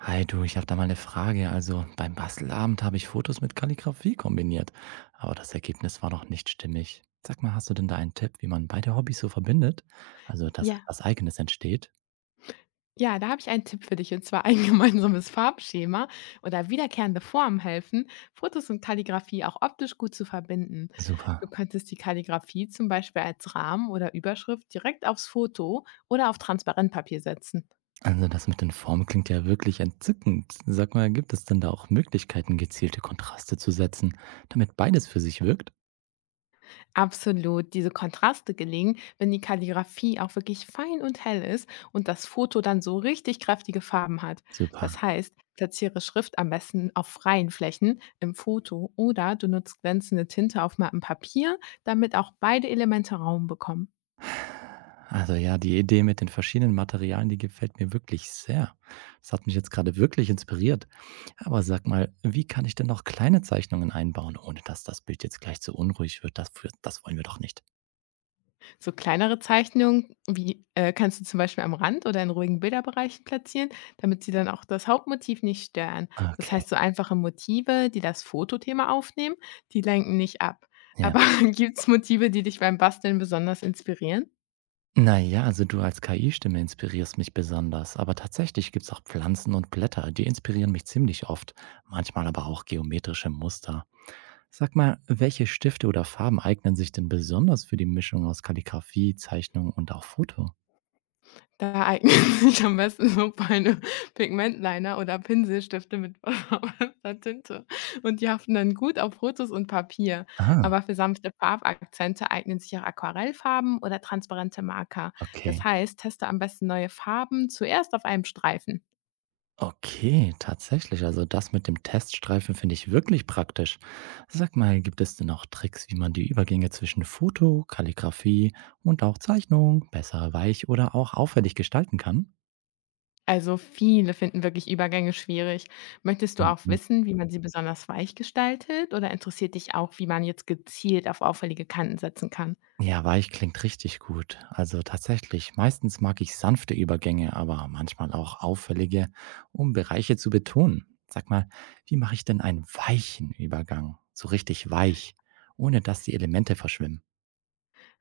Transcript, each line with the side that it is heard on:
right: Hi du, ich habe da mal eine Frage. Also beim Bastelabend habe ich Fotos mit Kalligrafie kombiniert, aber das Ergebnis war noch nicht stimmig. Sag mal, hast du denn da einen Tipp, wie man beide Hobbys so verbindet? Also, dass
left: Ja,
right: etwas Eigenes entsteht?
left: ja, da habe ich einen Tipp für dich und zwar ein gemeinsames Farbschema oder wiederkehrende Formen helfen, Fotos und Kalligrafie auch optisch gut zu verbinden.
right: Super.
left: Du könntest die Kalligrafie zum Beispiel als Rahmen oder Überschrift direkt aufs Foto oder auf Transparentpapier setzen.
right: Also das mit den Formen klingt ja wirklich entzückend. Sag mal, gibt es denn da auch Möglichkeiten, gezielte Kontraste zu setzen, damit beides für sich wirkt?
left: Absolut. Diese Kontraste gelingen, wenn die Kalligraphie auch wirklich fein und hell ist und das Foto dann so richtig kräftige Farben hat.
right: Super.
left: Das heißt, platziere Schrift am besten auf freien Flächen im Foto oder du nutzt glänzende Tinte auf mattem Papier, damit auch beide Elemente Raum bekommen.
right: Also ja, die Idee mit den verschiedenen Materialien, die gefällt mir wirklich sehr. Das hat mich jetzt gerade wirklich inspiriert. Aber sag mal, wie kann ich denn noch kleine Zeichnungen einbauen, ohne dass das Bild jetzt gleich zu unruhig wird? Das wollen wir doch nicht.
left: So kleinere Zeichnungen, wie kannst du zum Beispiel am Rand oder in ruhigen Bilderbereichen platzieren, damit sie dann auch das Hauptmotiv nicht stören. Das
right: Okay,
left: heißt, so einfache Motive, die das Fotothema aufnehmen, die lenken nicht ab.
right: ja.
left: Aber gibt es Motive, die dich beim Basteln besonders inspirieren?
right: Naja, also du als KI-Stimme inspirierst mich besonders, aber tatsächlich gibt es auch Pflanzen und Blätter, die inspirieren mich ziemlich oft, manchmal aber auch geometrische Muster. Sag mal, welche Stifte oder Farben eignen sich denn besonders für die Mischung aus Kalligrafie, Zeichnung und auch Foto?
left: Da eignen sich am besten so feine Pigmentliner oder Pinselstifte mit verfaulenster Tinte und die haften dann gut auf Fotos und Papier.
right: Ah,
left: Aber für sanfte Farbakzente eignen sich auch Aquarellfarben oder transparente Marker. Das
right: okay.
left: heißt, teste am besten neue Farben zuerst auf einem Streifen.
right: Okay, tatsächlich. Also das mit dem Teststreifen finde ich wirklich praktisch. Sag mal, gibt es denn auch Tricks, wie man die Übergänge zwischen Foto, Kalligrafie und auch Zeichnung besser weich oder auch auffällig gestalten kann?
left: Also viele finden wirklich Übergänge schwierig. Möchtest du auch
right: Mhm.
left: wissen, wie man sie besonders weich gestaltet oder interessiert dich auch, wie man jetzt gezielt auf auffällige Kanten setzen kann?
right: Ja, weich klingt richtig gut. Also tatsächlich, meistens mag ich sanfte Übergänge, aber manchmal auch auffällige, um Bereiche zu betonen. Sag mal, wie mache ich denn einen weichen Übergang? So richtig weich, ohne dass die Elemente verschwimmen.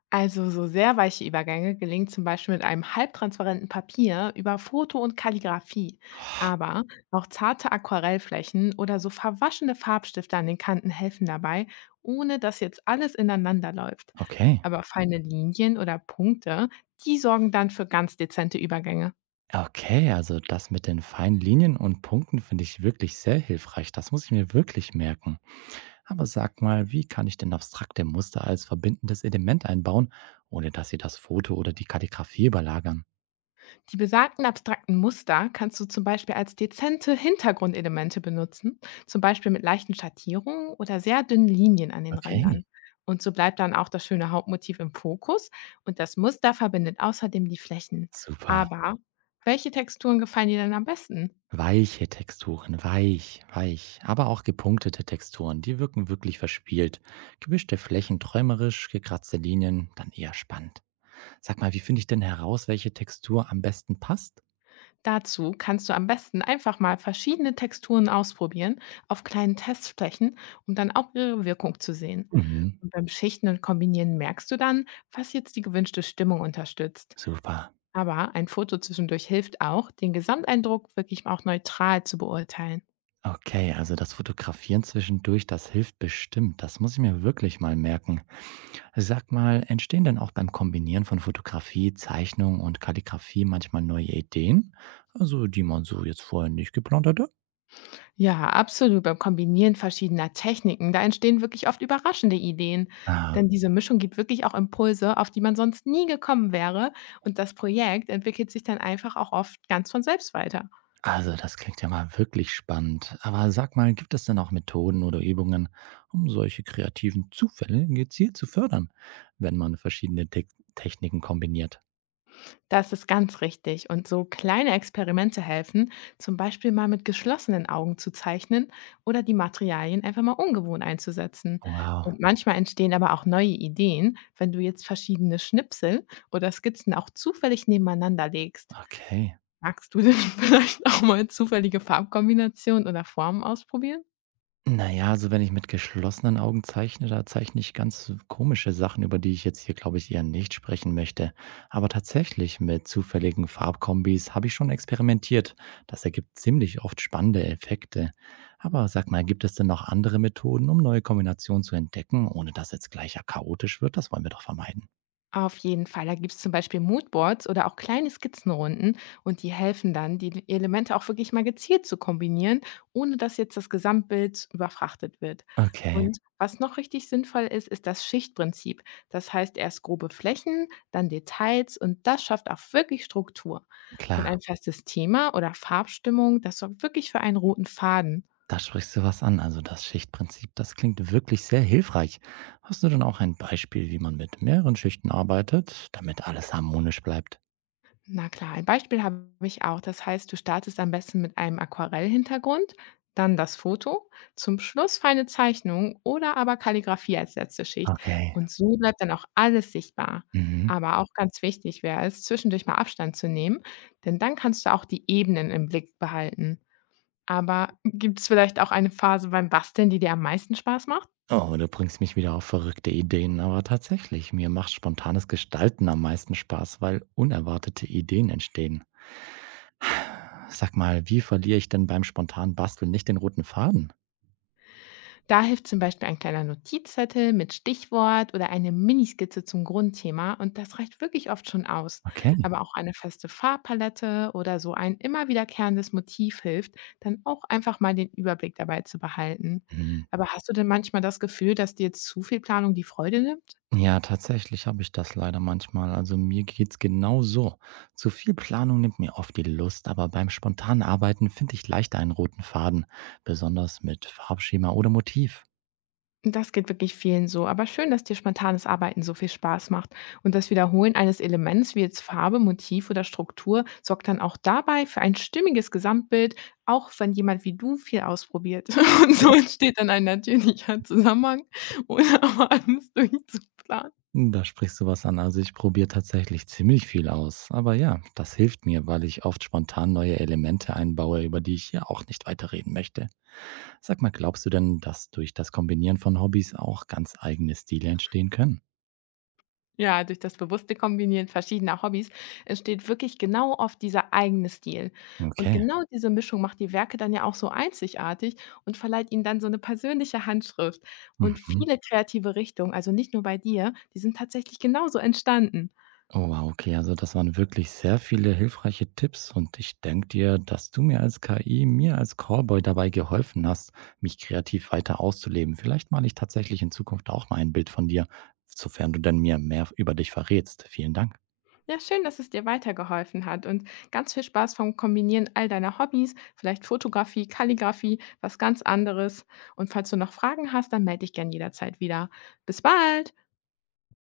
left: Also so sehr weiche Übergänge gelingen zum Beispiel mit einem halbtransparenten Papier über Foto und Kalligraphie. Aber auch zarte Aquarellflächen oder so verwaschene Farbstifte an den Kanten helfen dabei, ohne dass jetzt alles ineinander läuft.
right: Okay.
left: Aber feine Linien oder Punkte, die sorgen dann für ganz dezente Übergänge.
right: Okay, also das mit den feinen Linien und Punkten finde ich wirklich sehr hilfreich. Das muss ich mir wirklich merken. Aber sag mal, wie kann ich denn abstrakte Muster als verbindendes Element einbauen, ohne dass sie das Foto oder die Kalligrafie überlagern?
left: Die besagten abstrakten Muster kannst du zum Beispiel als dezente Hintergrundelemente benutzen, zum Beispiel mit leichten Schattierungen oder sehr dünnen Linien an den
right: Okay,
left: Rändern. Und so bleibt dann auch das schöne Hauptmotiv im Fokus und das Muster verbindet außerdem die Flächen.
right: super.
left: Aber welche Texturen gefallen dir denn am besten?
right: Weiche Texturen, weich, weich, aber auch gepunktete Texturen, die wirken wirklich verspielt. Gewischte Flächen träumerisch, gekratzte Linien dann eher spannend. Sag mal, wie finde ich denn heraus, welche Textur am besten passt?
left: Dazu kannst du am besten einfach mal verschiedene Texturen ausprobieren auf kleinen Testflächen, um dann auch ihre Wirkung zu sehen.
right: Mhm,
left: Und beim Schichten und Kombinieren merkst du dann, was jetzt die gewünschte Stimmung unterstützt.
right: super.
left: Aber ein Foto zwischendurch hilft auch, den Gesamteindruck wirklich auch neutral zu beurteilen.
right: Okay, also das Fotografieren zwischendurch, das hilft bestimmt. Das muss ich mir wirklich mal merken. Sag mal, entstehen denn auch beim Kombinieren von Fotografie, Zeichnung und Kalligrafie manchmal neue Ideen? Also, die man so jetzt vorher nicht geplant hatte?
left: Ja, absolut. Beim Kombinieren verschiedener Techniken, da entstehen wirklich oft überraschende Ideen.
right: Ah,
left: Denn diese Mischung gibt wirklich auch Impulse, auf die man sonst nie gekommen wäre. Und das Projekt entwickelt sich dann einfach auch oft ganz von selbst weiter.
right: also das klingt ja mal wirklich spannend. Aber sag mal, gibt es denn auch Methoden oder Übungen, um solche kreativen Zufälle gezielt zu fördern, wenn man verschiedene Te Techniken kombiniert?
left: Das ist ganz richtig. Und so kleine Experimente helfen, zum Beispiel mal mit geschlossenen Augen zu zeichnen oder die Materialien einfach mal ungewohnt einzusetzen.
right: Wow,
left: Und manchmal entstehen aber auch neue Ideen, wenn du jetzt verschiedene Schnipsel oder Skizzen auch zufällig nebeneinander legst.
right: okay.
left: Magst du denn vielleicht auch mal zufällige Farbkombinationen oder Formen ausprobieren?
right: Na ja, also wenn ich mit geschlossenen Augen zeichne, da zeichne ich ganz komische Sachen, über die ich jetzt hier, glaube ich, eher nicht sprechen möchte. Aber tatsächlich mit zufälligen Farbkombis habe ich schon experimentiert. Das ergibt ziemlich oft spannende Effekte. Aber sag mal, gibt es denn noch andere Methoden, um neue Kombinationen zu entdecken, ohne dass jetzt gleich ja chaotisch wird? Das wollen wir doch vermeiden.
left: Auf jeden Fall. Da gibt's zum Beispiel Moodboards oder auch kleine Skizzenrunden und die helfen dann, die Elemente auch wirklich mal gezielt zu kombinieren, ohne dass jetzt das Gesamtbild überfrachtet wird.
right: Okay,
left: Und was noch richtig sinnvoll ist, ist das Schichtprinzip. Das heißt erst grobe Flächen, dann Details und das schafft auch wirklich Struktur. Und
right: klar.
left: ein festes Thema oder Farbstimmung, das sorgt wirklich für einen roten Faden.
right: Da sprichst du was an. Also das Schichtprinzip, das klingt wirklich sehr hilfreich. Hast du denn auch ein Beispiel, wie man mit mehreren Schichten arbeitet, damit alles harmonisch bleibt?
left: Na klar, ein Beispiel habe ich auch. Das heißt, du startest am besten mit einem Aquarellhintergrund, dann das Foto, zum Schluss feine Zeichnung oder aber Kalligrafie als letzte Schicht.
right: Okay.
left: Und so bleibt dann auch alles sichtbar.
right: Mhm.
left: Aber auch ganz wichtig wäre es, zwischendurch mal Abstand zu nehmen, denn dann kannst du auch die Ebenen im Blick behalten. Aber gibt es vielleicht auch eine Phase beim Basteln, die dir am meisten Spaß macht?
right: Oh, du bringst mich wieder auf verrückte Ideen. Aber tatsächlich, mir macht spontanes Gestalten am meisten Spaß, weil unerwartete Ideen entstehen. Sag mal, wie verliere ich denn beim spontanen Basteln nicht den roten Faden?
left: Da hilft zum Beispiel ein kleiner Notizzettel mit Stichwort oder eine Miniskizze zum Grundthema und das reicht wirklich oft schon aus.
right: Okay.
left: Aber auch eine feste Farbpalette oder so ein immer wiederkehrendes Motiv hilft, dann auch einfach mal den Überblick dabei zu behalten.
right: Mhm.
left: Aber hast du denn manchmal das Gefühl, dass dir zu viel Planung die Freude nimmt?
right: Ja, tatsächlich habe ich das leider manchmal. Also mir geht's genau so. Zu viel Planung nimmt mir oft die Lust, aber beim spontanen Arbeiten finde ich leichter einen roten Faden, besonders mit Farbschema oder Motiv.
left: Das geht wirklich vielen so. Aber schön, dass dir spontanes Arbeiten so viel Spaß macht. Und das Wiederholen eines Elements wie jetzt Farbe, Motiv oder Struktur sorgt dann auch dabei für ein stimmiges Gesamtbild, auch wenn jemand wie du viel ausprobiert. Und
right: Okay.
left: so entsteht dann ein natürlicher Zusammenhang, ohne aber alles durchzuplanen.
right: Da sprichst du was an. Also ich probiere tatsächlich ziemlich viel aus. Aber ja, das hilft mir, weil ich oft spontan neue Elemente einbaue, über die ich ja auch nicht weiterreden möchte. Sag mal, glaubst du denn, dass durch das Kombinieren von Hobbys auch ganz eigene Stile entstehen können?
left: Ja, durch das bewusste Kombinieren verschiedener Hobbys entsteht wirklich genau oft dieser eigene Stil. Und
right: Okay.
left: genau diese Mischung macht die Werke dann ja auch so einzigartig und verleiht ihnen dann so eine persönliche Handschrift. Und
right: Mhm.
left: viele kreative Richtungen, also nicht nur bei dir, die sind tatsächlich genauso entstanden.
right: Oh wow, okay, also das waren wirklich sehr viele hilfreiche Tipps und ich denke dir, dass du mir als KI, mir als Callboy dabei geholfen hast, mich kreativ weiter auszuleben. Vielleicht male ich tatsächlich in Zukunft auch mal ein Bild von dir, sofern du denn mir mehr über dich verrätst. Vielen Dank.
left: Ja, schön, dass es dir weitergeholfen hat und ganz viel Spaß vom Kombinieren all deiner Hobbys, vielleicht Fotografie, Kalligrafie, was ganz anderes. Und falls du noch Fragen hast, dann melde dich gern jederzeit wieder. Bis bald.